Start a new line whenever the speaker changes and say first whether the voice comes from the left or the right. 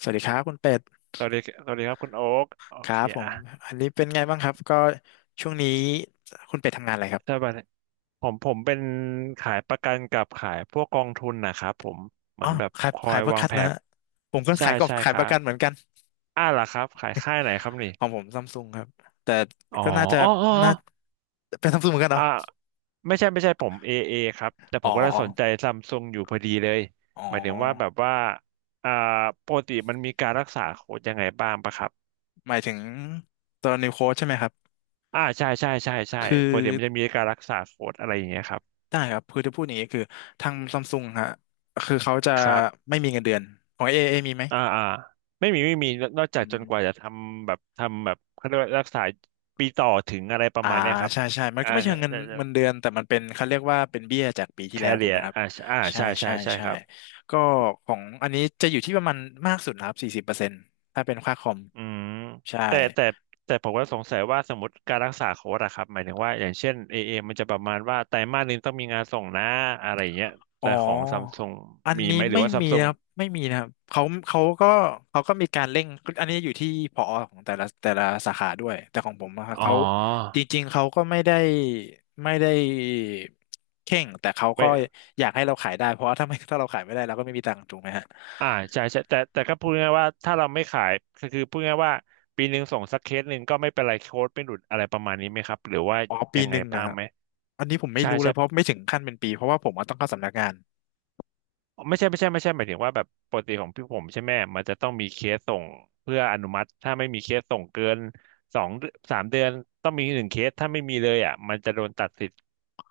left: สวัสดีครับคุณเป็ด
right: สวัสดีสวัสดีครับคุณโอ๊กโอ
left: ครั
right: เค
left: บผ
right: อ่ะ
left: มอันนี้เป็นไงบ้างครับก็ช่วงนี้คุณเป็ดทำงานอะไรครั
right: ส
left: บ
right: วัสดีผมเป็นขายประกันกับขายพวกกองทุนนะครับผมเหมื
left: อ๋อ
right: อนแบบ
left: ขาย
right: คอ
left: ขา
right: ย
left: ยประ
right: วาง
left: กัน
right: แผ
left: นะ
right: น
left: ฮะผมก็
right: ใช่
left: ขายก็
right: ใช่
left: ขา
right: ค
left: ยป
right: รับ
left: ระกันเหมือนกัน
right: อ่าล่ะครับขายค่ายไหนครับนี่
left: ของผมซัมซุงครับแต่
right: อ๋อ
left: ก็น่าจะ
right: อ๋ออ๋อ
left: น่าเป็นซัมซุงเหมือนกัน
right: อ๋อ
left: เนาะ
right: อ่าไม่ใช่ไม่ใช่ผมเอเอครับแต่
left: อ๋
right: ผ
left: อ
right: มก็ได้สนใจซัมซุงอยู่พอดีเลย
left: อ๋
right: หมายถึงว่าแบ
left: อ
right: บว่าอ่าปกติมันมีการรักษาโค้ดยังไงบ้างปะครับ
left: หมายถึงตัวนิวโค้ดใช่ไหมครับ
right: อ่าใช่ใช่ใช่ใช่
left: คือ
right: ปกติมันจะมีการรักษาโค้ดอะไรอย่างเงี้ยครับ
left: ได้ครับคือจะพูดอย่างนี้คือทางซัมซุงฮะคือเขาจะ
right: ครับ
left: ไม่มีเงินเดือนของเอเอมีไหม
right: อ่าอ่าไม่มีไม่มีนอกจากจนกว่าจะทำแบบทำแบบเขาเรียกว่ารักษาปีต่อถึงอะไรประ
left: อ่า
right: มาณเนี้ยครับ
left: ใช่ใช่มัน
right: อ่า
left: ก็ไม่เชิงเงิน
right: จะจะ
left: เงินเดือนแต่มันเป็นเขาเรียกว่าเป็นเบี้ยจากปีที่
right: แค
left: แล้วถู
right: เรี
left: กไห
right: ย
left: มครับ
right: อ่าใช่อ่า
left: ใช่
right: ใช่ใช่
left: ใช่
right: ใช่
left: ใช่
right: ครับ
left: ก็ของอันนี้จะอยู่ที่ประมาณมากสุดนะครับ40%ถ้าเป็นค่าคอม
right: อืม
left: ใช่
right: แต่แต่ผมก็สงสัยว่าสมมติการรักษาโค้ดอะครับหมายถึงว่าอย่างเช่นเอเอมันจะประมาณว่าไตรมาสหนึงต้องมีงานส่งนะอะไรอย่างเงี้ย
left: อ๋อ
right: แต่ของซัมซุง
left: อัน
right: มี
left: นี้
right: ไหมหรื
left: ไม่
right: อว่าซัม
left: มี
right: ซุ
left: นะ
right: ง
left: ครับไม่มีนะครับเขาก็เขาก็มีการเร่งอันนี้อยู่ที่ผอของแต่ละสาขาด้วยแต่ของผมนะครับ
right: อ๋อ
left: เขาจริงๆเขาก็ไม่ได้เข่งแต่เขา
right: ไม่
left: ก็อยากให้เราขายได้เพราะว่าถ้าไม่ถ้าเราขายไม่ได้เราก็ไม่มีตังค์ถูกไหมฮะ
right: อ่าใช่ใช่แต่ก็พูดง่ายๆว่าถ้าเราไม่ขายก็คือพูดง่ายๆว่าปีหนึ่งส่งสักเคสหนึ่งก็ไม่เป็นไรโค้ดไม่หลุดอะไรประมาณนี้ไหมครับหรือว่า
left: อ๋อปี
right: ยัง
left: ห
right: ไง
left: นึ่งนะ
right: บ้า
left: ค
right: ง
left: รับ
right: ไหม
left: อันนี้ผมไม่
right: ใช่
left: รู้เล
right: ใช่
left: ยเพราะไม่ถึงขั้นเป็นปีเพราะว่าผมอะต้องเข้าสำนักงาน
right: ไม่ใช่ไม่ใช่ไม่ใช่หมายถึงว่าแบบปกติของพี่ผมใช่ไหมมันจะต้องมีเคสส่งเพื่ออนุมัติถ้าไม่มีเคสส่งเกินสองสามเดือนต้องมีหนึ่งเคสถ้าไม่มีเลยอ่ะมันจะโดนตัดสิทธิ์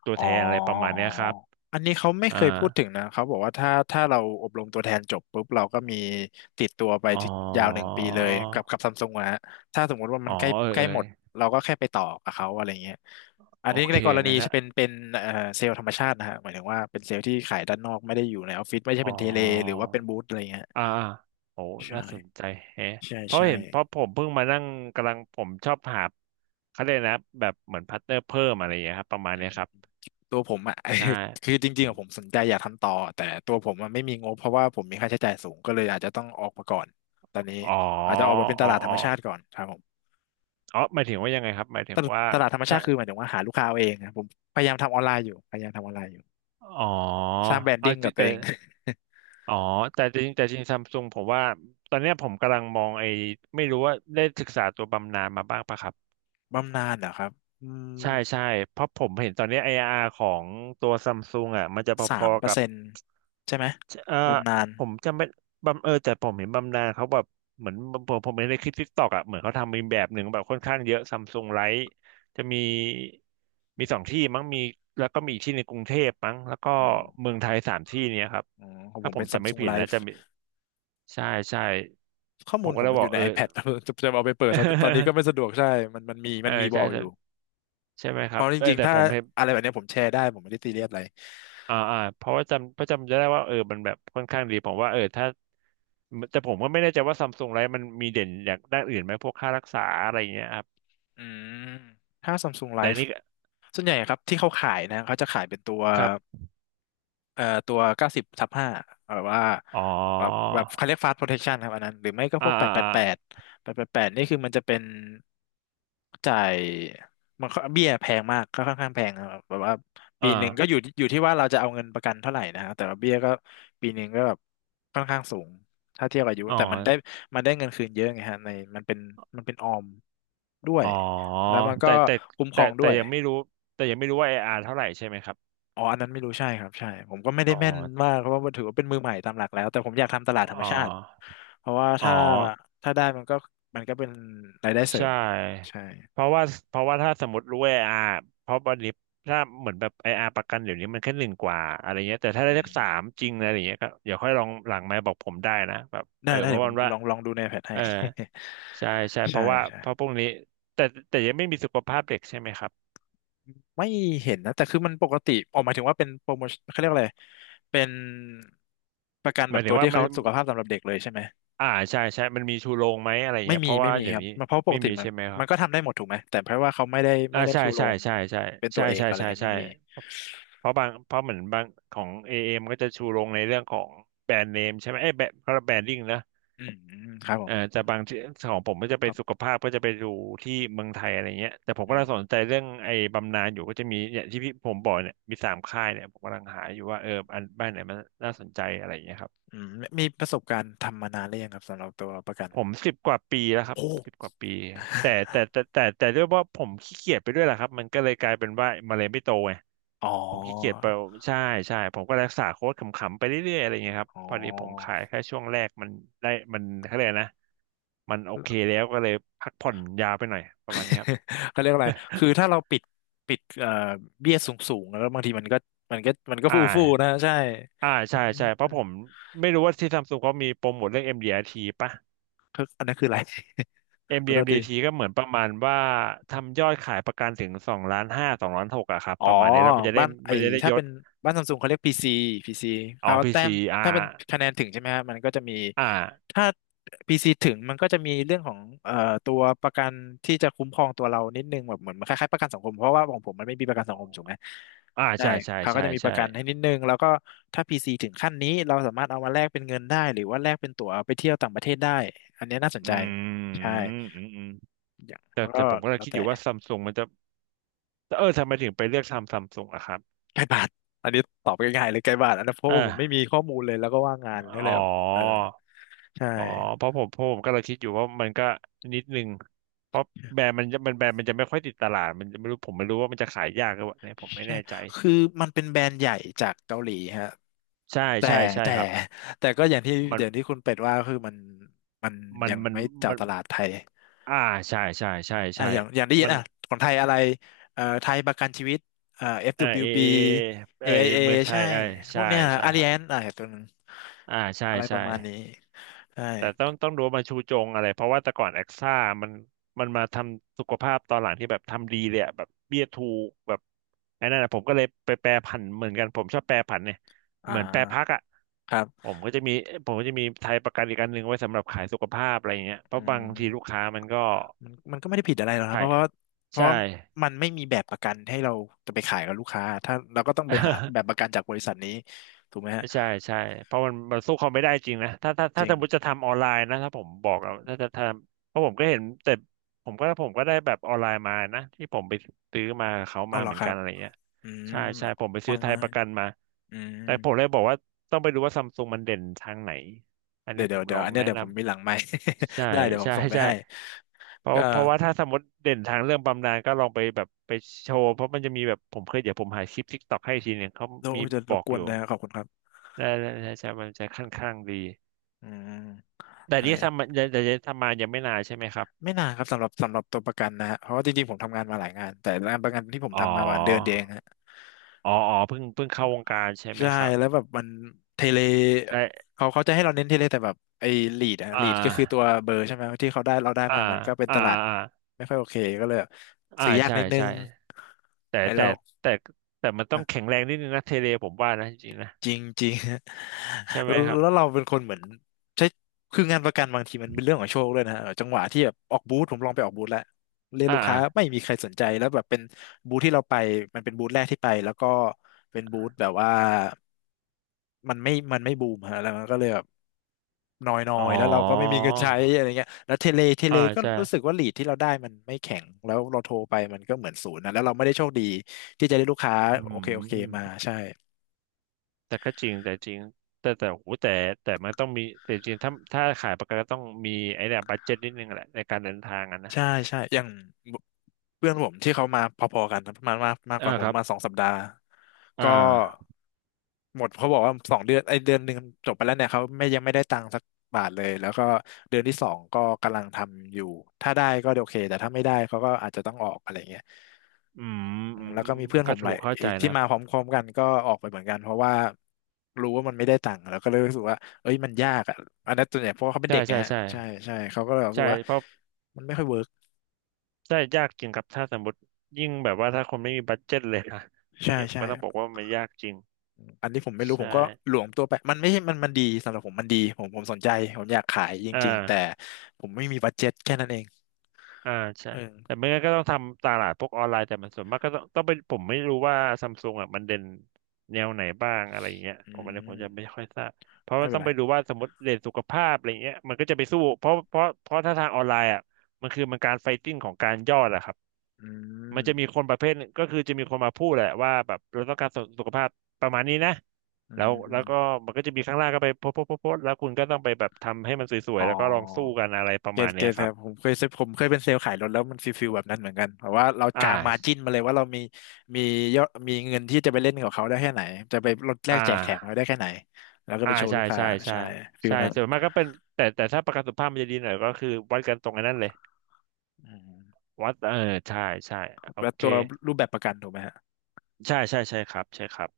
right: ตัว
left: อ๋อ
right: แทนอะไรประมาณ
left: อ๋อ
right: เนี้ยค
left: อ๋อ
right: รับ
left: อันนี้เขาไม่
right: อ่า
left: เคยพูดถึงนะเขาบอกว่าถ้าเราอบรมตัวแทนจบปุ๊บเราก็มีติดตัวไป
right: อ๋อ
left: ที่ยาว1 ปีเลยกับซัมซุงอะฮะถ้าสมมติว่ามั
right: อ๋
left: น
right: อ
left: ใกล้
right: เออ
left: ใก
right: เอ
left: ล้หมด
right: อ
left: เราก็แค่ไปต่อกับเขาอะไรเงี้ยอัน
right: โอ
left: นี้
right: เค
left: ในกรณี
right: งั้น
left: จะ
right: นะ
left: เป็นเซลล์ธรรมชาตินะฮะหมายถึงว่าเป็นเซลล์ที่ขายด้านนอกไม่ได้อยู่ในออฟฟิศไม่ใช่
right: อ๋อ
left: เป็นเทเลหรือว่าเป็นบูธอะไรเงี้ย
right: อ่าอ่าโอ้
left: ใช่
right: น่าสนใจแฮะ
left: ใช่
right: เพราะ
left: ใช่
right: เห็นเพราะผมเพิ่งมานั่งกำลังผมชอบหาเขาเรียกนะแบบเหมือนพาร์ทเนอร์เพิ่มอะไรอย่างเงี้ยครับประมาณ
left: อื
right: เนี้ย
left: ม
right: ครับ
left: ตัวผมอ่ะ
right: ใช่
left: คือจริงๆอะผมสนใจอยากทำต่อแต่ตัวผมอะไม่มีงบเพราะว่าผมมีค่าใช้จ่ายสูงก็เลยอาจจะต้องออกมาก่อนตอนนี้
right: อ๋อ
left: อาจจะออกมาเป็นต
right: อ๋อ
left: ลาดธร
right: อ๋อ
left: รมชาติก่อนครับผม
right: อ๋อหมายถึงว่ายังไงครับหมายถึ
left: ต
right: ง
left: ลาด
right: ว่า
left: ตลาดธรรมชา
right: ถ้า
left: ติคือหมายถึงว่าหาลูกค้าเอาเองนะผมพยายามทำออนไลน์อยู่
right: อ๋อ
left: สร้างแบรน
right: เอา
left: ดิ้ง
right: จ
left: กั
right: ริ
left: บ
right: ง
left: ตัว
right: แต่
left: เอง
right: อ๋อแต่จริงแต่จริงซัมซุงผมว่าตอนเนี้ยผมกำลังมองไอ้ไม่รู้ว่าได้ศึกษาตัวบำนาญมาบ้างปะครับ
left: บำนาญเหรอครับอืม
right: ใช่ใช่เพราะผมเห็นตอนเนี้ยไออาร r ของตัวซัมซุงอ่ะมันจะพ
left: สาม
right: อ
left: เป
right: ๆ
left: อ
right: กั
left: ร์
right: บ
left: เซ็นต์ใช่ไหม
right: จะ
left: บำนาญ
right: ผมจำไม่บำแต่ผมเห็นบำนาญเขาแบบเหมือนผมเห็นในคลิปทิกตอกอ่ะเหมือนเขาทำมีแบบหนึ่งแบบค่อนข้างเยอะซัมซุงไลท์จะมีมีสองที่มั้งมีแล้วก็มีอีกที่ในกรุงเทพมั้งแล้วก็
left: อืม
right: เมืองไทยสามที่เนี้ยครับ
left: อ๋อของผ
right: ถ้า
left: ม
right: ผ
left: เป็
right: ม
left: น
right: จำไม่
left: Samsung
right: ผิดนะ
left: Life
right: จะมีใช่ใช่
left: ข้อ
right: ผ
left: มู
right: ม
left: ล
right: ก็
left: ผม
right: เลย
left: มัน
right: บ
left: อ
right: อก
left: ยู่ใน
right: เออ
left: iPad จะ จะเอาไปเปิดตอนนี้ก็ไม่สะด วกใช่มันมี
right: เอ
left: มั
right: อ
left: นมีบ
right: ใช่
left: อกอ
right: ใช่
left: ยู่
right: ใช่ไหมค
left: เพ
right: รับ
left: ราะจ
right: เออ
left: ริงๆ
right: แต่
left: ถ้า
right: ผมเห็น
left: อะไรแบบเนี้ยผมแชร์ได้ผมไม่ได้ตีเรียบอะไร
right: อ่าอ่าเพราะว่าจำเพราะจำจะได้ว่าเออมันแบบค่อนข้างดีผมว่าเออถ้า แต่ผมก็ไม่แน่ใจว่าซัมซุงไลฟ์มันมีเด่นอย่างด้านอื่นไหมพวกค่ารักษาอะไรอย่างเงี้ยครับ
left: อืมถ้า Samsung
right: แต่
left: Live
right: นี่ก็
left: ส่วนใหญ่ครับที่เขาขายนะเขาจะขายเป็นตัว
right: ครับ
left: ตัว90/5แบบว่า
right: อ๋อ
left: แบบแบบเขาเรียกฟ a ส t p โปรเท t ชันครับอันนั้นหรือไม่ก็พ
right: อ่า
left: วกแป
right: อ่า
left: ดแปด
right: อ่า
left: แปดแปดแปดแปดนี่คือมันจะเป็นจ่ายมันเบี้ยแพงมากก็ค่อนข้างแพงนะครับแบบว่าปีหนึ่งก็
right: อ่า
left: อยู่ที่ว่าเราจะเอาเงินประกันเท่าไหร่นะครับแต่ว่าเบี้ยก็ปีหนึ่งก็แบบค่อนข้างสูงถ้าเทียบอายุ
right: อ๋อ
left: แต่มันได้เงินคืนเยอะไงฮะในมันเป็นมันเป็นออมด้ว
right: อ๋
left: ย
right: อ
left: แล้วมันก็
right: แต่แต่
left: คุ้มคร
right: แต่
left: องด้
right: แต่
left: วย
right: ยังไม่รู้แต่ยังไม่รู้ว่า AR เท่าไหร่ใช่ไหมครับ
left: อ๋ออันนั้นไม่รู้ใช่ครับใช่ผมก็ไม่ได้
right: อ๋อ
left: แม่นมากเพราะว่าถือว่าเป็นมือใหม่ตามหลักแล้ว แต่ผมอยากทำตลาดธรรม
right: อ๋อ
left: ชาติ เพราะว่า
right: อ๋อ
left: ถ้าถ้าได้มันก็มันก็เป็นรายได้เส
right: ใช
left: ริม
right: ่
left: ใช่
right: เพราะว่าเพราะว่าถ้าสมมติรู้ AR เพราะวันนี้ถ้าเหมือนแบบไออาร r ประกันเดี๋ยวนี้มันแค่หนึ่งกว่าอะไรเงี้ยแต่ถ้าได้
left: อื
right: สัก
left: ม
right: สามจริงอะไรอย่างเงี้ยก็เดี๋ยวค่อยลองหลังไมค์บอกผมได้นะแบบ
left: ได้
right: เออ
left: ได้
right: เพ
left: เดี๋ย
right: ราะ
left: วผ
right: วั
left: ม
right: นว่า
left: ลองดูในแพทให้
right: เออ ใช่ใช่ เพ
left: ใช่
right: ราะว่า
left: ใช่
right: เพราะพวกนี้แต่แต่ยังไม่มีสุขภาพเด็กใช่ไหมครับ
left: ไม่เห็นนะแต่คือมันปกติออกหมายถึงว่าเป็นโปรโมชั่นเขาเรียกอะไรเป็นประกัน
right: ห
left: แบ
right: มา
left: บ
right: ยถึ
left: ตัว
right: งว่า
left: ที่
right: มัน
left: เขาสุขภาพสำหรับเด็กเลยใช่ไหม
right: อ่าใช่ใช่มันมีชูโรงไหมอะไร
left: ไม่
right: เงี้ยเพ
left: มี
right: ราะ
left: ไม่
right: ว่า
left: มี
right: เดี๋ย
left: ค
right: ว
left: รับ
right: นี้
left: มันเพราะป
right: ไม่
left: กติ
right: มี
left: มัน
right: ใช่ไหมครั
left: มัน
right: บ
left: ก็ทำได้หมดถูกไหมแต่เพราะว่าเขาไม่ได้
right: อ่า
left: ไม่ได้
right: ใช่
left: ชูโร
right: ใช่
left: ง
right: ใช่ใช่
left: เป็นตั
right: ใช่
left: วเอก
right: ใช่
left: อะไร
right: ใช่
left: เงี้ย
right: ใช่
left: ไม่มี
right: เพราะบางเพราะเหมือนบางของเอเอ็มก็จะชูโรงในเรื่องของแบรนด์เนมใช่ไหมเอ้ยแบรนด์เขาเรียกแบรนดิ้งนะ
left: อืมครับผม
right: จะบางที่ของผมก็จะไป
left: ครั
right: สุข
left: บ
right: ภาพก็จะไปดูที่เมืองไทยอะไรเงี้ยแต่ผมก
left: อื
right: กำ
left: ม
right: ลังสนใจเรื่องไอ้บำนาญอยู่ก็จะมีเนี่ยที่พี่ผมบอกเนี่ยมีสามค่ายเนี่ยผมกำลังหาอยู่ว่าเอออันบ้านไหนมันน่าสนใจอะไรเงี้ยครับ
left: อืมมีประสบการณ์ทำมานานหรือยังครับสำหรับตัวประกัน
right: ผม10 กว่าปีแล้วครับ
left: โอ้
right: สิบกว่าปีแต่แต่ แต่แต่แต่ด้วยว่าผมขี้เกียจไปด้วยแหละครับมันก็เลยกลายเป็นว่ามันเลยไม่โตไง
left: อ๋อ
right: ผมขี้เกียจไปใช่ใช่ผมก็รักษาโค้ดขำๆไปเรื่อยๆอะไรเงี้ยครับ
left: อ๋อ
right: พอดีผมขายแค่ช่วงแรกมันได้มันเขาเรียกนะมันโอเคแล้วก็เลยพักผ่อนยาวไปหน่อยประมาณนี้ครับ
left: เขาเรียกอะไรคือถ้าเราปิดเบี้ยสูงแล้วบางทีมันก็มันก็
right: อ่า
left: ฟูฟูนะใช่
right: อ่า
left: อื
right: ใช่ใช่เพราะผ
left: ม
right: มไม่รู้ว่าที่ซัมซุงเขามีโปรโมทเรื่อง MDRT ป่ะ
left: คืออันนั้นคืออะไร ขอโทษที
right: MDMDT ก็เหมือนประมาณว่าทำยอดขายประกันถึง2,500,0002,600,000อะครับ
left: อ๋อ
right: ประมาณนี้แล้ว
left: บ้านไอ้
right: มันจะได้
left: ถ้า
right: ย
left: เป็
right: ศ
left: นบ้านซัมซุงเขาเรียก PC PC
right: อ๋อ
left: เขา
right: พี
left: แต้
right: ซี
left: ม
right: อา
left: ถ้าเป็
right: c
left: น
right: r
left: คะแนนถึงใช่ไหมฮะมันก็จะมี
right: อ่า
left: ถ้า PC ถึงมันก็จะมีเรื่องของตัวประกันที่จะคุ้มครองตัวเรานิดนึงแบบเหมือนคล้ายๆประกันสังคมเพราะว่าของผมมันไม่มีประกันสังคมถูกไหม
right: อ่า
left: ได้
right: ใช่ใช่
left: เขาก็
right: ใช่
left: จะมีป
right: ใช่
left: ระกันให้นิดนึงแล้วก็ถ้า PC ถึงขั้นนี้เราสามารถเอามาแลกเป็นเงินได้หรือว่าแลกเป็นตั๋วไปเที่ยวต่างประเทศได้อันนี้น่าสน
right: อื
left: ใจ
right: ม
left: ใช่
right: อืมอืม
left: อย่าง
right: แต่
left: แล้ว
right: แต่
left: ก็
right: ผมก็เลย
left: แล้ว
right: คิดอ
left: แต่
right: ยู่ว่าซัมซุงมันจะเออทำไมถึงไปเลือกทำซัมซุงอะครับ
left: ใกล้บาท อันนี้ตอบง่ายๆเลยใกล้บาทอันนั้นเพราะว่าผมไม่มี
right: อ่า
left: ข้อมูลเลยแล้วก็ว่างงานก็เล
right: อ๋
left: ย
right: อ
left: แบบเออใช่
right: อ๋อเพราะผมก็เลยคิดอยู่ว่ามันก็นิดนึงเพราะแบรนด์มันจะมันแบรนด์มันจะไม่ค่อยติดตลาดมันจะไม่รู้ผมไม่รู้ว่ามันจะขายยากหรือเปล่าเนี่ยผมไม่
left: ใช่
right: แน่ใจ
left: คือมันเป็นแบรนด์ใหญ่จากเกาหลีฮะ
right: ใช่
left: แต่
right: ใช่ใช่
left: แต่
right: ครับ
left: แต่ก็อย่างที่
right: มัน
left: เดี๋ยวที่คุณเป็ดว่าคือมัน
right: มัน
left: ยัง
right: มัน
left: ไม่เจาะ
right: มัน
left: ตลาดไทย
right: อ่าใช่ใช่ใช่
left: อ่ะ
right: ใช่
left: อย่างอย่างได้ยิน
right: มัน
left: อ่ะของไทยอะไรไทยประกันชีวิตเอ่อ
right: เออเอ
left: FWB
right: เอเออ
left: AIA
right: เมืองไท
left: ใช่
right: ยเออ
left: พว
right: ใช่
left: กเนี้ย
right: ใช่
left: อา
right: ค
left: ริ
right: รั
left: แอ
right: บ
left: นอ่ะตัวนึง
right: อ่าใช่
left: อะไรป
right: ใช่
left: ระมาณนี้ ใช่
right: แต่ต้องดูว่ามาชูจงอะไรเพราะว่าแต่ก่อนแอคซ่ามันมันมาทำสุขภาพตอนหลังที่แบบทำดีเลยอะแบบเบี้ยถูกแบบไอ้นั่นนะผมก็เลยไปแปรผันเหมือนกันผมชอบแปรผันเนี่ย
left: อ่
right: เหมือนแปรพัก
left: า
right: อ่ะ
left: ครั
right: ผ
left: บ
right: มก็จะมีผมก็จะมีไทยประกันอีกอันหนึ่งไว้สำหรับขายสุขภาพอะไรอย่างเงี้ยเพ
left: อื
right: ราะบางทีลูก
left: ม
right: ค้ามันก็
left: มันมันก็ไม่ได้ผิดอะไรหรอกครับ
right: ขา
left: เพ
right: ย
left: ราะว่าเพราะ
right: ใช่
left: ว่ามันไม่มีแบบประกันให้เราจะไปขายกับลูกค้าถ้าเราก็ต้องไปหาแบบ ประกันจากบริษัทนี้ถูกไหมฮะ
right: ใช่ใช่เพราะมันสู้เขาไม่ได้จริงนะถ้าถ้า
left: จ
right: ถ้า
left: ริ
right: ส
left: ง
right: มมติจะทำออนไลน์นะถ้าผมบอกอะถ้าจะทำเพราะผมก็เห็นแต่ผมก็ได้แบบออนไลน์มานะที่ผมไปซื้อมากับเขา
left: เอา
right: มา
left: เหร
right: เห
left: อ
right: มือน
left: ครั
right: กั
left: บ
right: นอะไรเงี้ย
left: อืม
right: ใช่ใช่ผมไป
left: ออ
right: ซื้อ
left: น
right: ไท
left: ไล
right: ยประ
left: น์
right: กันมา
left: อืม
right: แต่ผมเลยบอกว่าต้องไปดูว่าซัมซุงมันเด่นทางไหนอัน
left: เดี๋
right: นี้
left: ยว
right: ผ
left: เดี๋ยว
right: ม
left: เดี๋
right: ล
left: ย
right: อ
left: ว
right: ง
left: อันเนี้ย
right: แนะ
left: เดี๋ย
right: น
left: วผมมีหลังไมค์
right: ำใช่
left: ได้เดี๋ยวผม
right: ใช่
left: ส่งไป
right: ใช่
left: ให้
right: เพราะ
left: ก็
right: เพราะว่าถ้าสมมติเด่นทางเรื่องบำนาญก็ลองไปแบบไปโชว์เพราะมันจะมีแบบผมเคยเดี๋ยวผมหาคลิปทิกตอกให้อีกทีหนึ่งเขามี
left: โอ้ยจะ
right: บ
left: ร
right: อ
left: บ
right: ก
left: ก
right: อ
left: วน
right: ยู่
left: นะครับขอบคุณครับ
right: ได้ได้ใช่ใช่มันจะค่อนข้างดี
left: อืม
right: แต่
left: ใช่
right: ที่ทำมาแต่ที่ทำมายังไม่นานใช่ไหมครับ
left: ไม่นานครับสำหรับสำหรับตัวประกันนะฮะเพราะว่าจริงๆผมทำงานมาหลายงานแต่งานประกันที่ผม
right: อ๋
left: ทำมาประมาณเดือนเดีย
right: อ
left: วเอง
right: อ๋ออ๋อเพิ่งเข้าวงการใช่ไหม
left: ใช่
right: ครับ
left: แล้วแบบมันเทเล
right: ใช่
left: เขาเขาจะให้เราเน้นเทเลแต่แบบไอ้ลีดอะ
right: อ่
left: ลีดก็คือตัว
right: า
left: เบอร์ใช่ไหมที่เขาได้เราได้
right: อ่า
left: มามันก็เป็น
right: อ่า
left: ตลาด
right: อ่า
left: ไม่ค่อยโอเคก็เลยแบบ
right: อ่า
left: ซื้อยาก
right: ใช่
left: นิดนึ
right: ใช่
left: ง
right: แต่
left: ไอ้
right: แต่
left: เรา
right: แต่แต่มันต้อง
left: อะ
right: แข็งแรงนิดนึงนะเทเลผมว่านะจริงๆนะ
left: จริงจริง
right: ใช่ ไหม
left: แล้ว
right: ครับ
left: แล้วเราเป็นคนเหมือนใช้คืองานประกันบางทีมันเป็นเรื่องของโชคด้วยนะเออจังหวะที่แบบออกบูธผมลองไปออกบูธแล้วเรียก
right: อ่า
left: ลูก
right: อ่า
left: ค้าไม่มีใครสนใจแล้วแบบเป็นบูธที่เราไปมันเป็นบูธแรกที่ไปแล้วก็เป็นบูธแบบว่ามันไม่บูมฮะแล้วมันก็เลยแบบ น้อ
right: อ๋อ
left: ยๆ แล้วเราก็ไม่มีเงินใช้อะไรเงี้ยแล้วเทเล
right: อ่า
left: ก็
right: ใช่
left: รู้สึกว่าลีดที่เราได้มันไม่แข็ง แล้วเราโทรไปมันก็เหมือนศูนย์นะแล้วเราไม่ได้โชคดีที่จะได้ลูกค้า
right: อื
left: โอเคโอเคมา
right: ม
left: ใช่
right: แต่ก็จริงแต่จริงแต่โหแต่แต่มันต้องมีแต่จริงถ้าขายประกันก็ต้องมีไอ้เนี่ยบัดเจ็ตนิดนึงแหละในการเดินทางอะนะ
left: ใช่ใช่อย่างเพื่อนผมที่เขามาพอๆกันนะประมาณมามากก
right: อ่า
left: ว่าผ
right: ค
left: ม
right: รับ
left: มาสองสัปดาห์
right: อ่
left: ก็
right: า
left: หมดเขาบอกว่าสองเดือนไอเดือนหนึ่งจบไปแล้วเนี่ยเขาไม่ยังไม่ได้ตังค์สักบาทเลยแล้วก็เดือนที่สองก็กำลังทำอยู่ถ้าได้ก็โอเคแต่ถ้าไม่ได้เขาก็อาจจะต้องออกอะไรเงี้ย
right: อืม
left: อื
right: อื
left: ม
right: ม
left: แล้ว
right: อื
left: ก็
right: ม
left: มีเพื่อนผ
right: ก็
left: มห
right: ถู
left: ลาย
right: กเข้าใจ
left: อีกที่
right: นะ
left: มาพร้อมๆกันก็ออกไปเหมือนกันเพราะว่ารู้ว่ามันไม่ได้ตังค์แล้วก็เลยรู้สึกว่าเอ้ยมันยากอ่ะอันนั้นตัวนใหญ่เพราะว่าเขาเป็น
right: ใช่
left: เด็ก
right: ใช่
left: นะฮะ
right: ใช่
left: ใช่ใช่เขาก็เลยรู้สึ
right: ใช่
left: กว่า
right: เพราะ
left: มันไม่ค่อยเวิร์ก
right: ใช่ยากจริงครับถ้าสมมติยิ่งแบบว่าถ้าคนไม่มีบัดเจ็ตเลยนะอั
left: ใช่
right: นนี้ผม
left: ใช่
right: ก็ต้องบอกว่ามันยากจริง
left: อันนี้ผมไม่รู้ผ
right: ใช่
left: มก็หลวมตัวไปมันไม่ใช่มันมันดีสำหรับผมมันดีผมสนใจผมอยากขายจ
right: อ่
left: ริงๆแต่
right: า
left: ผมไม่มีบัดเจ็ตแค่นั้นเอง
right: อ่าใช่
left: เออ
right: แต่ไม่งั้นก็ต้องทำตลาดพวกออนไลน์แต่มันส่วนมากก็ต้องไปผมไม่รู้ว่าซัมซุงอ่ะมันเด่นแนวไหนบ้างอะไรอย่างเงี้ย
left: อื
right: ผมอันนี้ผมจะไม่
left: ม
right: ค่อยทราบเพราะ
left: ไม่
right: ว่า
left: เป็
right: ต้
left: น
right: อง
left: ไร
right: ไปดูว่าสมมติเด่นสุขภาพอะไรเงี้ยมันก็จะไปสู้เพราะถ้าทางออนไลน์อ่ะมันคือมันการไฟติ้งของการยอดอะครับ
left: อื
right: มันจะมี
left: ม
right: คนประเภทหนึ่งก็คือจะมีคนมาพูดแหละว่าแบบเราต้องการสุสุขภาพประมาณนี้นะ
left: อื
right: แล้วก็
left: ม
right: มันก็จะมีข้างล่างก็ไปโพสต์แล้วคุณก็ต้องไปแบบทำให้มันสวย
left: อ๋
right: ๆแล้วก็ลองสู้
left: อ
right: กันอะไรประ
left: เก
right: มา
left: ณ
right: ณ
left: ฑ์เก
right: เนี้ย
left: ณฑ์
right: ค
left: แต่
right: รับ
left: ผมเคยซื้อผมเคยเป็นเซลล์ขายรถแล้วมันฟิลแบบนั้นเหมือนกันแบบว่าเรา
right: อ่
left: กาง
right: า
left: มาจิ้นมาเลยว่าเรามียอดมีเงินที่จะไปเล่นกับเขาได้แค่ไหนจะไปลดแล
right: อ่า
left: กแจกแถมเขาได้แค่ไหนแล้วก็ไป
right: อ่า
left: โชว์
right: ใช่
left: ลูกค้า
right: ใช่ใช่
left: ใช่ฟิล
right: ใช่
left: นั้น
right: ส่วนมากก็เป็นแต่ถ้าประกันสุขภาพมันจะดีหน่อยก็คือวัดกันตรงไอ้นั้นเลย
left: อืม
right: วัดเออใช่ใช่โอ
left: แล้ว
right: เค
left: ตัวรูปแบบประกันถูกไหมฮะ
right: ใช่ใช่ใช่ครับใช่ครับ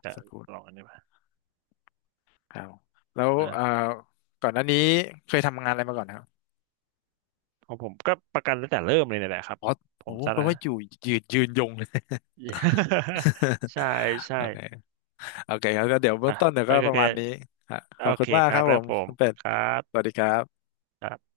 right: แต่
left: สกูต
right: ลองอันนี้มา
left: ครับแล้ว
right: นะ
left: ก่อนหน้านี้เคยทำงานอะไรมาก่อนครับ
right: ของผมก็ประกันตั้งแต่เริ่มเลยเนี่ยแหละครับ
left: อ๋อ
right: ผ
left: โอ้
right: ม
left: โห
right: ซะ
left: แปล
right: นะ
left: ว่าอยู่ยืนยงเลย
right: ใช่ ใช่
left: โอเคโอเคครับก็เดี๋ยวเบื้อ
right: อ่ะ
left: งต้นเดี๋ยว
right: โอ
left: ก็
right: เค
left: ป
right: โอ
left: ระ
right: เค
left: มาณนี้ฮะขอ
right: โอ
left: บคุ
right: เค
left: ณมาก
right: ค
left: ค
right: รั
left: รั
right: บ
left: บผ
right: แล้ว
left: ม
right: ผม
left: คุณเป็ด
right: ครับ
left: สวัสดีครับ
right: ครับ